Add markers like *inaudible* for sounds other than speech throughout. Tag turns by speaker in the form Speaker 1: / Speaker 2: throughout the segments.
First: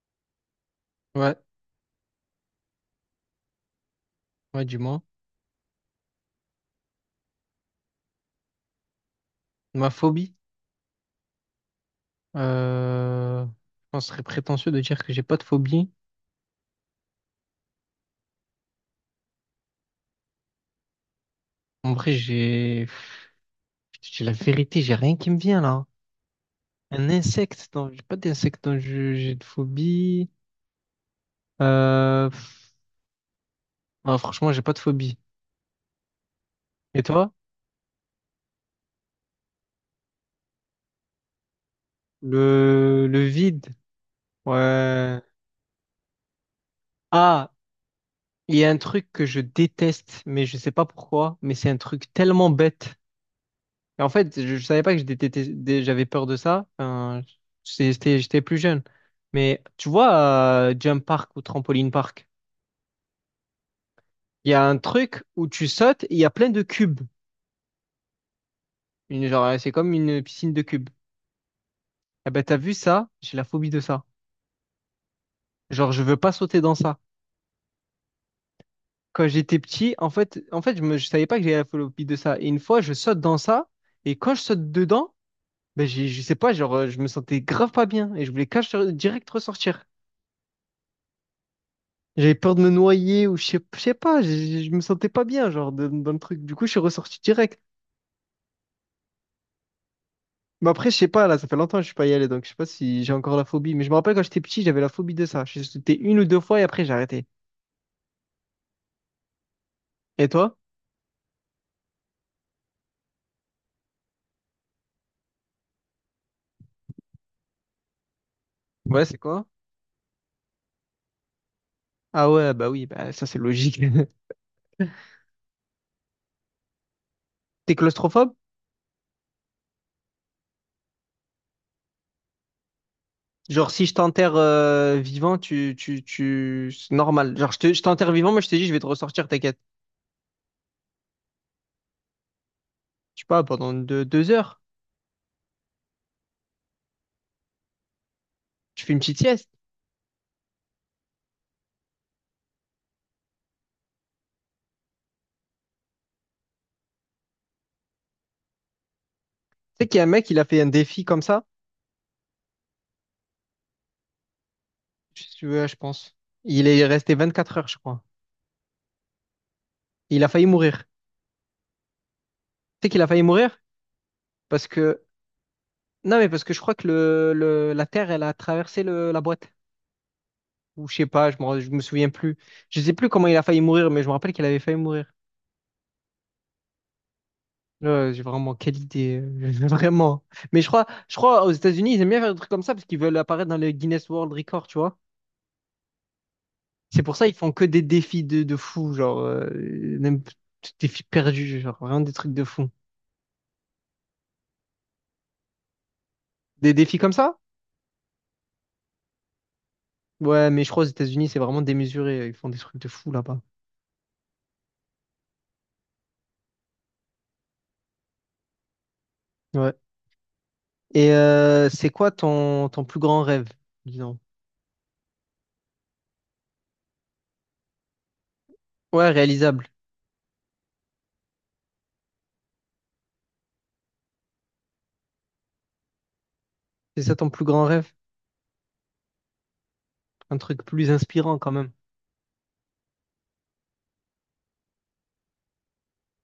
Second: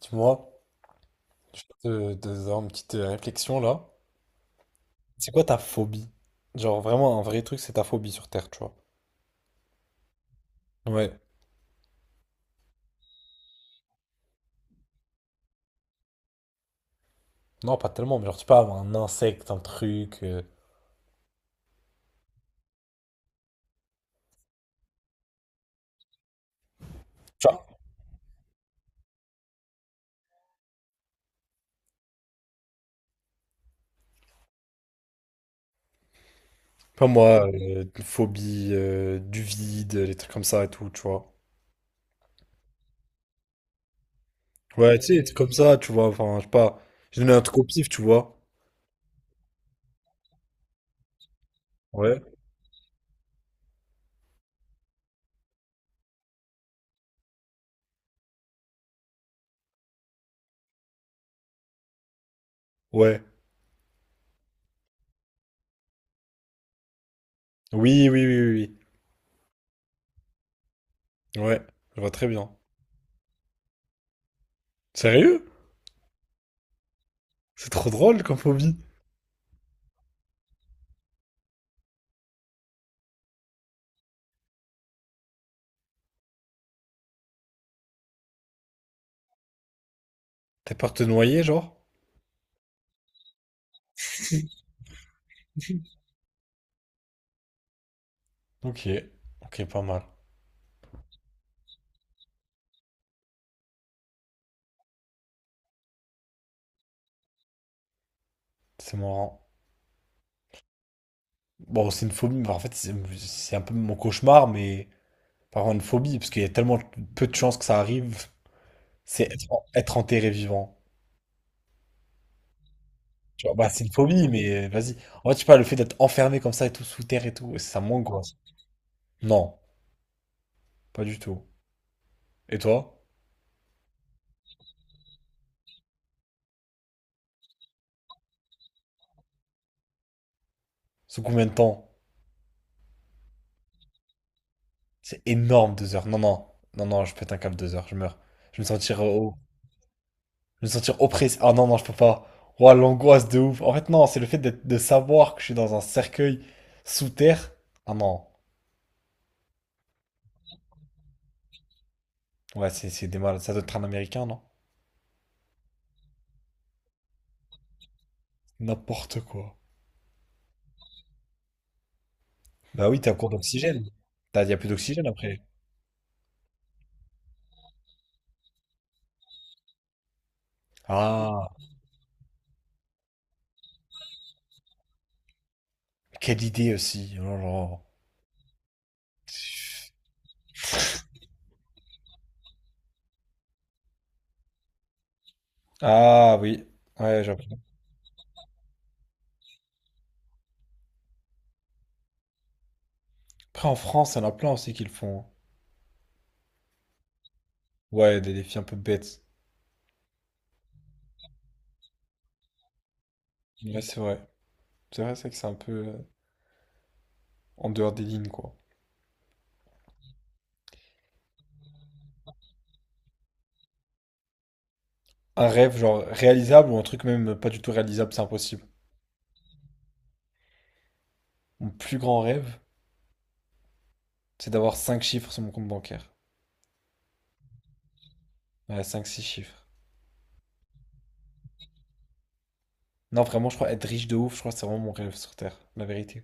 Speaker 1: Dis-moi,
Speaker 2: Ouais,
Speaker 1: je vais te faire une petite réflexion là.
Speaker 2: ouais, du moins.
Speaker 1: C'est quoi ta phobie? Genre vraiment un vrai truc, c'est ta phobie sur Terre, tu vois.
Speaker 2: Ma phobie,
Speaker 1: Ouais.
Speaker 2: je pense que ce serait prétentieux de dire que j'ai pas de phobie.
Speaker 1: Non, pas tellement, mais genre tu peux avoir un insecte, un truc,
Speaker 2: En vrai, j'ai la vérité, j'ai rien qui me vient là. Un
Speaker 1: tu vois.
Speaker 2: insecte, non, j'ai pas d'insecte dont je- j'ai de phobie. Euh, pff, non, franchement, j'ai pas de phobie. Et
Speaker 1: Pas
Speaker 2: toi?
Speaker 1: moi, une phobie du vide, les trucs comme ça et tout, tu vois.
Speaker 2: Le vide,
Speaker 1: Ouais, tu sais,
Speaker 2: ouais.
Speaker 1: des trucs comme ça, tu vois. Enfin, je sais pas. J'ai donné un
Speaker 2: Ah,
Speaker 1: truc au pif, tu vois.
Speaker 2: il y a un truc que je déteste, mais je sais pas pourquoi, mais c'est un truc
Speaker 1: Ouais.
Speaker 2: tellement bête. Et en fait, je savais pas que j'avais peur de ça. Enfin, j'étais plus jeune. Mais tu vois, Jump Park ou Trampoline Park,
Speaker 1: Ouais.
Speaker 2: il y a un truc où tu sautes et il y a plein de cubes.
Speaker 1: Oui, oui, oui, oui.
Speaker 2: Genre, c'est comme une piscine de cubes.
Speaker 1: Oui. Ouais, je vois très
Speaker 2: Eh ben,
Speaker 1: bien.
Speaker 2: t'as vu ça? J'ai la phobie de ça.
Speaker 1: Sérieux?
Speaker 2: Genre, je veux pas sauter dans ça.
Speaker 1: C'est trop drôle comme phobie.
Speaker 2: Quand j'étais petit, en fait, je savais pas que j'avais la phobie de ça. Et une fois, je saute dans ça et quand je saute dedans, ben, je sais pas, genre, je me sentais grave pas bien et je voulais cache direct ressortir.
Speaker 1: T'as peur de te noyer, genre?
Speaker 2: J'avais peur de me noyer ou je sais pas, je me sentais pas bien, genre, dans le truc. Du coup, je suis ressorti direct.
Speaker 1: Ok. Ok, pas mal.
Speaker 2: Mais après, je sais pas, là, ça fait longtemps que je suis pas y allé, donc je sais pas si j'ai encore la phobie. Mais je me rappelle quand j'étais petit, j'avais la phobie de ça. J'ai C'était une ou deux fois et après, j'ai arrêté.
Speaker 1: C'est marrant.
Speaker 2: Et toi?
Speaker 1: Bon, c'est une phobie, mais en fait, c'est un peu mon cauchemar, mais pas vraiment une phobie, parce qu'il y a tellement peu de chances que ça arrive.
Speaker 2: Ouais, c'est
Speaker 1: C'est
Speaker 2: quoi?
Speaker 1: être enterré vivant.
Speaker 2: Ah ouais, bah oui, bah ça c'est
Speaker 1: Tu vois, bah,
Speaker 2: logique.
Speaker 1: c'est une
Speaker 2: *laughs*
Speaker 1: phobie, mais vas-y. En fait, je sais pas, le fait d'être enfermé comme ça et tout sous terre et tout,
Speaker 2: T'es
Speaker 1: ça
Speaker 2: claustrophobe?
Speaker 1: m'angoisse. Non, pas du tout. Et toi?
Speaker 2: Genre, si je t'enterre vivant, c'est normal. Genre, je t'enterre vivant, moi je te dis, je vais te ressortir, t'inquiète.
Speaker 1: Sous combien de temps?
Speaker 2: Je sais pas, pendant 2 heures,
Speaker 1: C'est énorme, 2 heures. Non, non, non, non, je pète un câble 2 heures, je meurs. Je vais me
Speaker 2: tu fais une
Speaker 1: sentir,
Speaker 2: petite
Speaker 1: oh,
Speaker 2: sieste.
Speaker 1: je vais me sentir oppressé. Ah non, non, je peux pas. Ouah, l'angoisse de ouf. En fait, non, c'est le fait de savoir que je suis dans un cercueil sous terre. Ah non.
Speaker 2: Tu sais qu'il y a un mec, il a fait un défi comme ça.
Speaker 1: Ouais, c'est des malades. Ça doit être un Américain, non?
Speaker 2: Si tu veux, je pense. Il est resté 24 heures, je crois.
Speaker 1: N'importe quoi.
Speaker 2: Il a failli mourir. Tu
Speaker 1: Bah
Speaker 2: sais
Speaker 1: oui,
Speaker 2: qu'il a
Speaker 1: t'es en
Speaker 2: failli
Speaker 1: cours
Speaker 2: mourir?
Speaker 1: d'oxygène. Y a
Speaker 2: Parce
Speaker 1: plus
Speaker 2: que.
Speaker 1: d'oxygène après.
Speaker 2: Non, mais parce que je crois que la Terre, elle a traversé la boîte. Ou je sais pas,
Speaker 1: Ah,
Speaker 2: je me souviens plus. Je sais plus comment il a failli mourir, mais je me rappelle qu'il avait failli mourir.
Speaker 1: quelle idée aussi. Oh là là.
Speaker 2: Là, j'ai vraiment, quelle idée. *laughs* Vraiment. Mais je crois aux États-Unis, ils aiment bien faire des trucs comme ça parce qu'ils veulent apparaître dans le Guinness World Record, tu vois.
Speaker 1: Ah oui,
Speaker 2: C'est pour
Speaker 1: ouais,
Speaker 2: ça
Speaker 1: j'ai
Speaker 2: ils
Speaker 1: appris.
Speaker 2: font que des défis de fous, genre, même des défis perdus, genre, vraiment des trucs de fous.
Speaker 1: Après, en France, il y en a plein aussi qui le font, hein.
Speaker 2: Des défis comme ça?
Speaker 1: Ouais, des défis un peu bêtes.
Speaker 2: Ouais, mais je crois aux États-Unis, c'est vraiment démesuré. Ils font des trucs de fou là-bas.
Speaker 1: Ouais, c'est vrai. C'est vrai, c'est vrai que c'est un peu en dehors des lignes, quoi.
Speaker 2: Ouais. Et c'est quoi ton, plus grand rêve, disons?
Speaker 1: Un rêve, genre réalisable ou un truc même pas du tout réalisable, c'est impossible.
Speaker 2: Ouais, réalisable.
Speaker 1: Mon plus grand rêve, c'est d'avoir 5 chiffres sur mon compte bancaire.
Speaker 2: C'est ça ton plus grand rêve?
Speaker 1: Ouais, 5-6 chiffres.
Speaker 2: Un truc plus inspirant quand même.
Speaker 1: Non, vraiment, je crois être riche de ouf, je crois que c'est vraiment mon rêve sur Terre, la vérité.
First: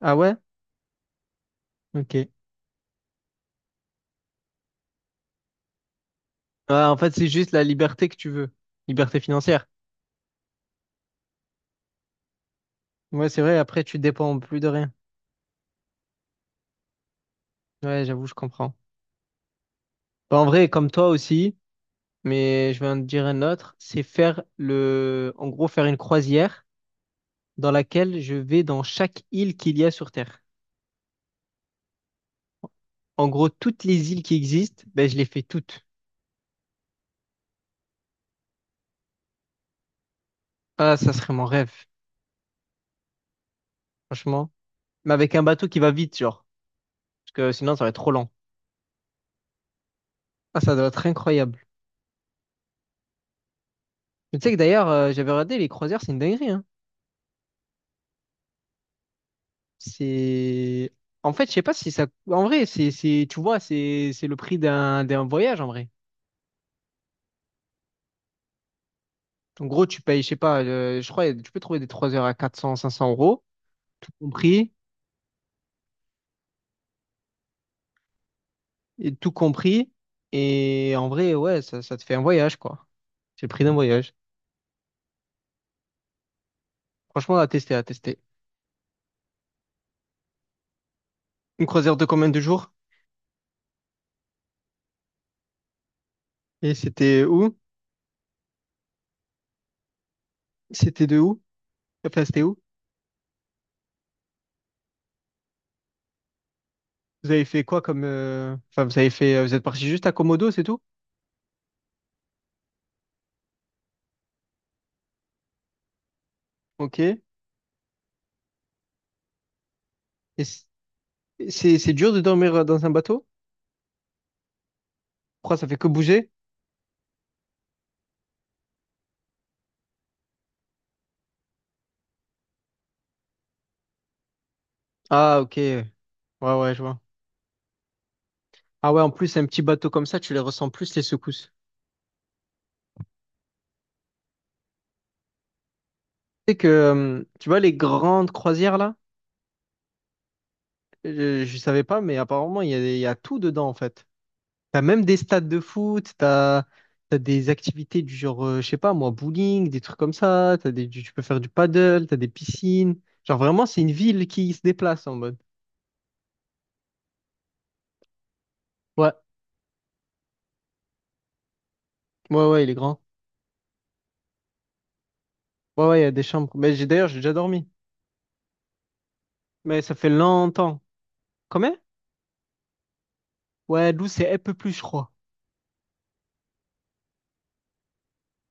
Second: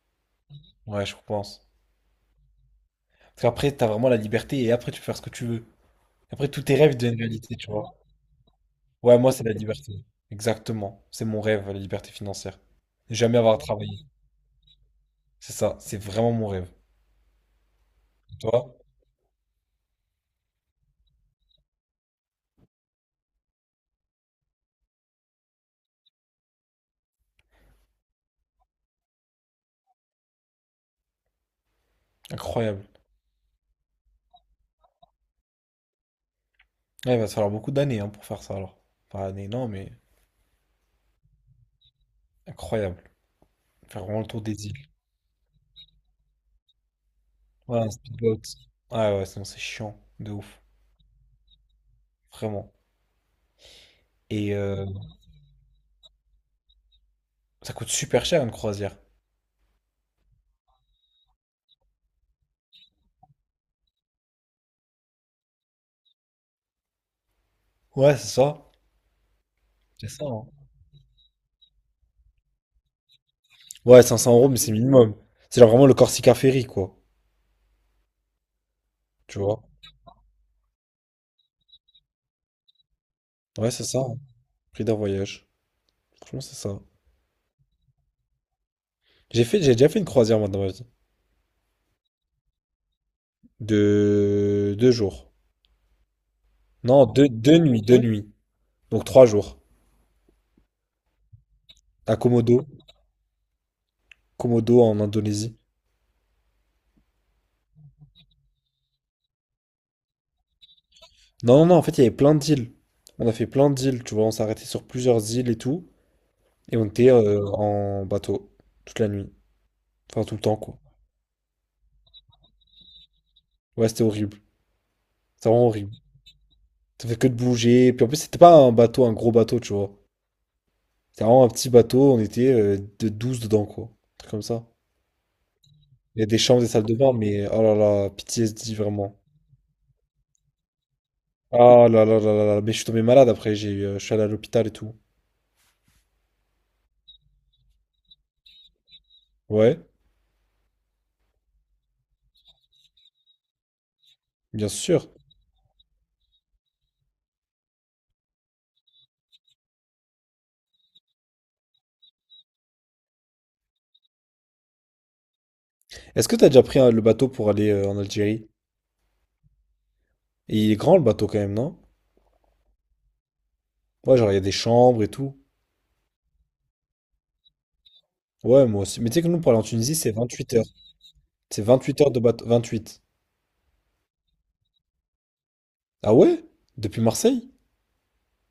Speaker 2: Ah ouais?
Speaker 1: Ouais, je pense.
Speaker 2: Ok.
Speaker 1: Parce qu'après, t'as vraiment la liberté et après, tu peux faire ce que tu veux. Après, tous tes
Speaker 2: Ah,
Speaker 1: rêves
Speaker 2: en fait,
Speaker 1: deviennent
Speaker 2: c'est juste
Speaker 1: réalité,
Speaker 2: la
Speaker 1: tu vois.
Speaker 2: liberté que tu veux. Liberté
Speaker 1: Ouais, moi, c'est la
Speaker 2: financière.
Speaker 1: liberté. Exactement. C'est mon rêve, la liberté financière. Ne
Speaker 2: Ouais,
Speaker 1: jamais
Speaker 2: c'est
Speaker 1: avoir
Speaker 2: vrai,
Speaker 1: à
Speaker 2: après, tu
Speaker 1: travailler.
Speaker 2: dépends plus de rien.
Speaker 1: C'est ça, c'est vraiment mon rêve.
Speaker 2: Ouais, j'avoue, je
Speaker 1: Et
Speaker 2: comprends.
Speaker 1: toi?
Speaker 2: Bah, en vrai, comme toi aussi, mais je vais en dire un autre, c'est en gros, faire une croisière dans laquelle je vais dans chaque île qu'il y a sur Terre.
Speaker 1: Incroyable.
Speaker 2: En gros, toutes les îles qui existent, ben, je les fais toutes.
Speaker 1: Ouais, il va te falloir beaucoup d'années, hein, pour faire ça alors. Pas années, non, mais
Speaker 2: Ah, ça serait mon rêve,
Speaker 1: incroyable. Faire vraiment le tour
Speaker 2: franchement.
Speaker 1: des îles.
Speaker 2: Mais avec un bateau qui va vite, genre. Parce que sinon,
Speaker 1: Ouais,
Speaker 2: ça va
Speaker 1: un
Speaker 2: être trop lent.
Speaker 1: speedboat. Ouais, ouais, sinon c'est chiant. De
Speaker 2: Ah,
Speaker 1: ouf.
Speaker 2: ça doit être incroyable.
Speaker 1: Vraiment.
Speaker 2: Mais tu sais
Speaker 1: Et
Speaker 2: que d'ailleurs, j'avais regardé les croisières, c'est une dinguerie, hein.
Speaker 1: ça coûte super cher une croisière.
Speaker 2: C'est... En fait, je sais pas si ça... En vrai, tu vois, c'est le prix d'un voyage, en vrai.
Speaker 1: Ouais, c'est ça.
Speaker 2: En gros, tu
Speaker 1: C'est
Speaker 2: payes,
Speaker 1: ça,
Speaker 2: je sais
Speaker 1: hein.
Speaker 2: pas, je crois, tu peux trouver des 3 heures à 400, 500 euros,
Speaker 1: Ouais,
Speaker 2: tout
Speaker 1: 500 euros, mais c'est
Speaker 2: compris,
Speaker 1: minimum. C'est genre vraiment le Corsica Ferry, quoi.
Speaker 2: tout
Speaker 1: Tu vois?
Speaker 2: compris. Et en vrai, ouais, ça te fait un voyage, quoi. C'est le prix
Speaker 1: Ouais,
Speaker 2: d'un
Speaker 1: c'est ça,
Speaker 2: voyage.
Speaker 1: hein. Prix d'un voyage. Franchement, c'est ça.
Speaker 2: Franchement, à tester, à tester.
Speaker 1: J'ai déjà fait une croisière, moi, dans ma vie.
Speaker 2: Une croisière de combien de jours?
Speaker 1: De 2 jours.
Speaker 2: Et
Speaker 1: Non,
Speaker 2: c'était où?
Speaker 1: 2 nuits, 2 nuits. Donc 3 jours.
Speaker 2: C'était de où?
Speaker 1: À
Speaker 2: Enfin, c'était où?
Speaker 1: Komodo. Komodo, en Indonésie.
Speaker 2: Vous avez fait quoi comme... Enfin, vous avez fait... Vous êtes parti juste à Komodo, c'est tout?
Speaker 1: Non, non, non, en fait, il y avait plein d'îles. On a fait plein d'îles, tu vois. On s'est arrêté sur plusieurs îles et tout. Et on
Speaker 2: Ok.
Speaker 1: était
Speaker 2: Et
Speaker 1: en bateau. Toute la nuit. Enfin, tout le temps,
Speaker 2: c-
Speaker 1: quoi.
Speaker 2: c'est dur de dormir dans un bateau?
Speaker 1: Ouais, c'était horrible. C'était
Speaker 2: Pourquoi
Speaker 1: vraiment
Speaker 2: ça fait que
Speaker 1: horrible.
Speaker 2: bouger?
Speaker 1: Ça fait que de bouger. Puis en plus, c'était pas un bateau, un gros bateau, tu vois. C'était vraiment un petit bateau, on était de 12 dedans, quoi. Un truc comme ça.
Speaker 2: Ah, ok. Ouais,
Speaker 1: Il y a des chambres, des
Speaker 2: ouais, je
Speaker 1: salles de
Speaker 2: vois.
Speaker 1: bain, mais oh là là, PTSD
Speaker 2: Ah ouais, en
Speaker 1: vraiment.
Speaker 2: plus, un petit bateau comme ça, tu les ressens plus, les secousses.
Speaker 1: Ah là là là là là, mais je suis tombé malade après, je suis allé à l'hôpital et tout.
Speaker 2: Tu sais que... Tu vois, les grandes croisières, là?
Speaker 1: Ouais,
Speaker 2: Je, savais pas, mais apparemment, il y a tout dedans, en fait.
Speaker 1: bien
Speaker 2: T'as même
Speaker 1: sûr.
Speaker 2: des stades de foot, t'as des activités du genre, je sais pas moi, bowling, des trucs comme ça, tu peux faire du paddle, t'as des piscines. Genre vraiment, c'est une ville qui se déplace en mode.
Speaker 1: Est-ce que t'as déjà pris le bateau pour aller en Algérie?
Speaker 2: Ouais,
Speaker 1: Et il est grand le bateau quand même, non?
Speaker 2: ouais, ouais, il est grand.
Speaker 1: Ouais, genre il y a des chambres et tout.
Speaker 2: Ouais, ouais, il y a des chambres. Mais j'ai d'ailleurs, j'ai déjà dormi.
Speaker 1: Ouais, moi aussi. Mais tu sais que nous, pour aller en
Speaker 2: Mais ça
Speaker 1: Tunisie,
Speaker 2: fait
Speaker 1: c'est 28 heures.
Speaker 2: longtemps.
Speaker 1: C'est
Speaker 2: Combien?
Speaker 1: 28 heures de bateau. 28.
Speaker 2: Ouais, Lou c'est un peu plus, je crois.
Speaker 1: Ah ouais? Depuis Marseille?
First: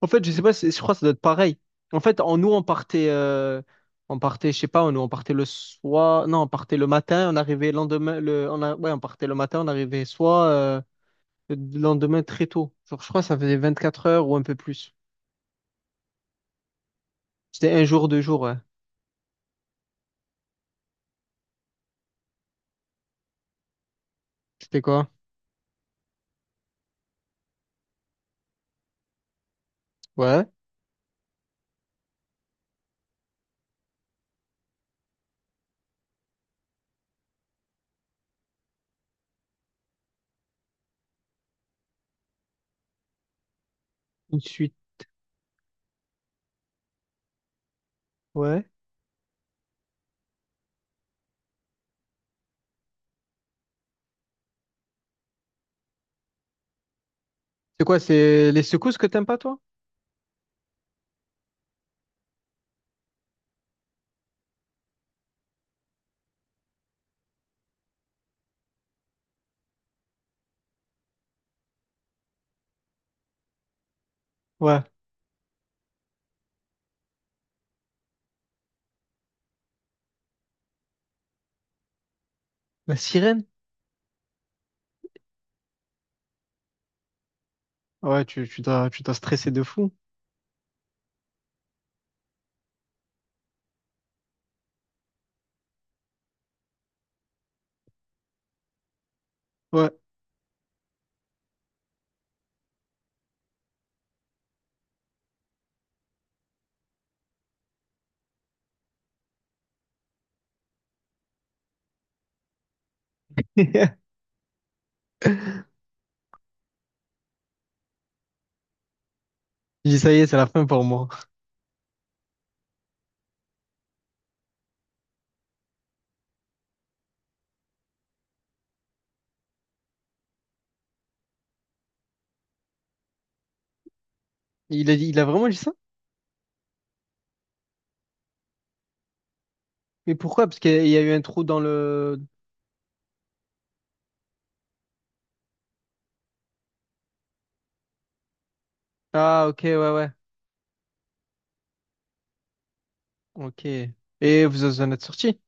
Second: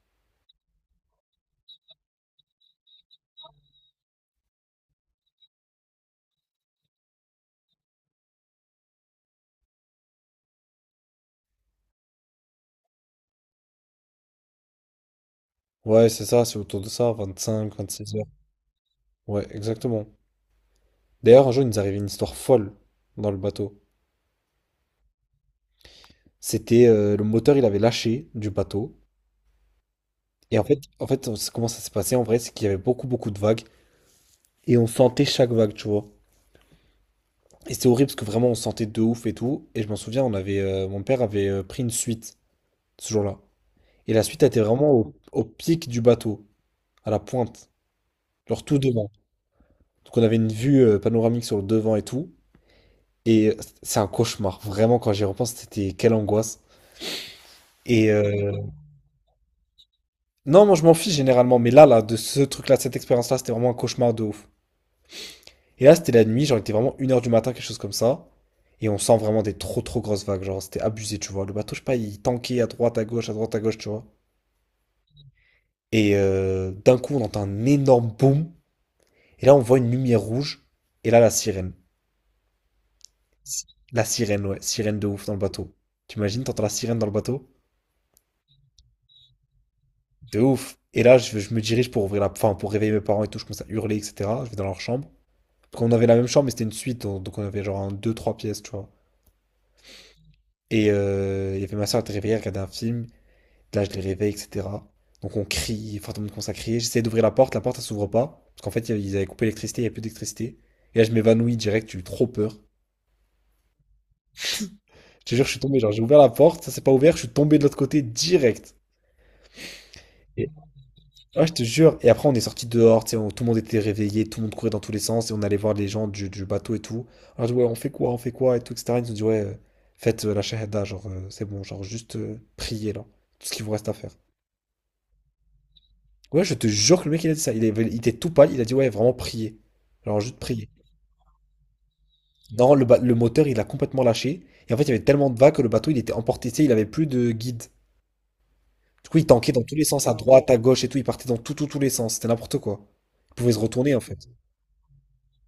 Speaker 2: En fait, je sais pas, je crois que ça doit être pareil. En fait, en nous, on partait, je sais pas, nous, on partait le soir, non, on partait le matin, on arrivait le lendemain, le, on a, ouais, on partait le matin, on arrivait soit. Le lendemain, très tôt. Genre, je crois que ça faisait 24 heures ou un peu plus.
Speaker 1: Ouais, c'est ça, c'est autour de ça,
Speaker 2: C'était
Speaker 1: 25,
Speaker 2: un jour,
Speaker 1: 26
Speaker 2: deux
Speaker 1: heures.
Speaker 2: jours, ouais.
Speaker 1: Ouais, exactement. D'ailleurs, un jour, il nous arrivait une histoire folle dans le bateau.
Speaker 2: C'était quoi?
Speaker 1: C'était le moteur, il avait lâché du bateau.
Speaker 2: Ouais.
Speaker 1: Et en fait, comment ça s'est passé en vrai, c'est qu'il y avait beaucoup, beaucoup de vagues. Et on sentait chaque vague, tu vois. Et c'était horrible parce que vraiment, on sentait de ouf et tout. Et je m'en souviens, mon père avait pris une suite ce jour-là. Et la
Speaker 2: Une
Speaker 1: suite a été
Speaker 2: suite.
Speaker 1: vraiment au pic du bateau, à la pointe, genre
Speaker 2: Ouais.
Speaker 1: tout devant. Donc on avait une vue panoramique sur le devant et tout. Et c'est un cauchemar, vraiment, quand j'y repense, c'était quelle angoisse.
Speaker 2: C'est quoi?
Speaker 1: Et
Speaker 2: C'est les secousses que t'aimes pas, toi?
Speaker 1: non, moi je m'en fiche généralement, mais là, de ce truc-là, de cette expérience-là, c'était vraiment un cauchemar de ouf. Et là, c'était la nuit, genre il était vraiment 1 heure du matin, quelque chose comme ça. Et on sent vraiment des trop trop grosses vagues, genre c'était abusé, tu vois. Le bateau, je sais pas, il tankait à droite, à gauche, à droite, à gauche, tu vois.
Speaker 2: Ouais.
Speaker 1: Et d'un coup, on entend un énorme boom. Et là, on voit une lumière rouge. Et là, la sirène.
Speaker 2: La sirène?
Speaker 1: La sirène, ouais, sirène de ouf dans le bateau. T'imagines, t'entends la sirène dans le bateau?
Speaker 2: Ouais, tu t'as stressé de fou.
Speaker 1: De ouf. Et là, je me dirige pour enfin, pour réveiller mes parents et tout, je commence à hurler, etc. Je vais dans leur chambre. Parce qu'on avait la même chambre, mais c'était une suite, donc on avait genre un, deux, trois pièces, tu vois.
Speaker 2: Ouais.
Speaker 1: Et il y avait ma soeur qui était réveillée, elle regardait un film. Là, je les réveille, etc. Donc on crie, enfin, tout le monde commence à crier. J'essaie d'ouvrir la porte, elle s'ouvre pas. Parce qu'en fait, ils avaient coupé l'électricité, il n'y avait plus d'électricité. Et là, je m'évanouis direct, j'ai eu trop peur.
Speaker 2: *laughs* J'ai
Speaker 1: Je te jure, je suis tombé, genre, j'ai ouvert la porte, ça s'est pas ouvert, je suis tombé de l'autre côté direct.
Speaker 2: dit, ça y est, c'est la fin pour moi.
Speaker 1: Ouais, je te jure. Et après, on est sorti dehors, tu sais, tout le monde était réveillé, tout le monde courait dans tous les sens, et on allait voir les gens du bateau et tout. On leur dit, ouais, on fait quoi, et tout, et cetera. Ils nous ont dit, ouais, faites la shahada, genre, c'est bon, genre, juste priez, là, tout ce qu'il vous reste à faire.
Speaker 2: Il a vraiment dit ça?
Speaker 1: Ouais, je te jure que le mec, il a dit ça. Il était tout pâle, il a dit, ouais, vraiment priez.
Speaker 2: Mais
Speaker 1: Genre, juste
Speaker 2: pourquoi? Parce
Speaker 1: priez.
Speaker 2: qu'il y a eu un trou dans le...
Speaker 1: Non, le moteur, il a complètement lâché. Et en fait, il y avait tellement de vagues que le bateau, il était emporté, tu sais, il avait plus de guide. Du coup, il
Speaker 2: Ah,
Speaker 1: tanquait
Speaker 2: ok,
Speaker 1: dans
Speaker 2: ouais,
Speaker 1: tous les sens,
Speaker 2: ouais.
Speaker 1: à droite, à gauche et tout, il partait dans tous les sens. C'était n'importe quoi. Il pouvait se
Speaker 2: Ok.
Speaker 1: retourner, en fait.
Speaker 2: Et vous en êtes sorti?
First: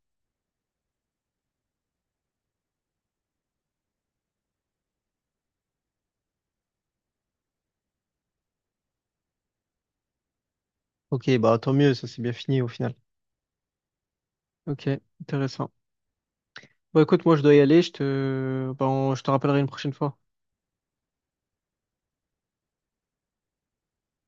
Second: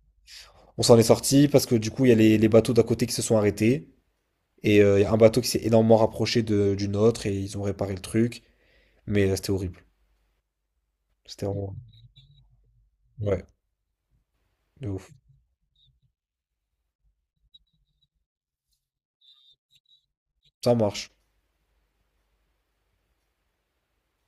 Speaker 1: On s'en est sorti parce que du coup, il y a les bateaux d'à côté qui se sont arrêtés. Et il y a un bateau qui s'est énormément rapproché d'une autre et ils ont réparé le truc. Mais c'était horrible.
Speaker 2: Ok,
Speaker 1: C'était
Speaker 2: bah tant
Speaker 1: vraiment.
Speaker 2: mieux, ça s'est bien fini au final.
Speaker 1: Ouais,
Speaker 2: Ok,
Speaker 1: de ouf.
Speaker 2: intéressant. Bah écoute, moi je dois y aller, bah, je te rappellerai une prochaine fois.
Speaker 1: Ça marche.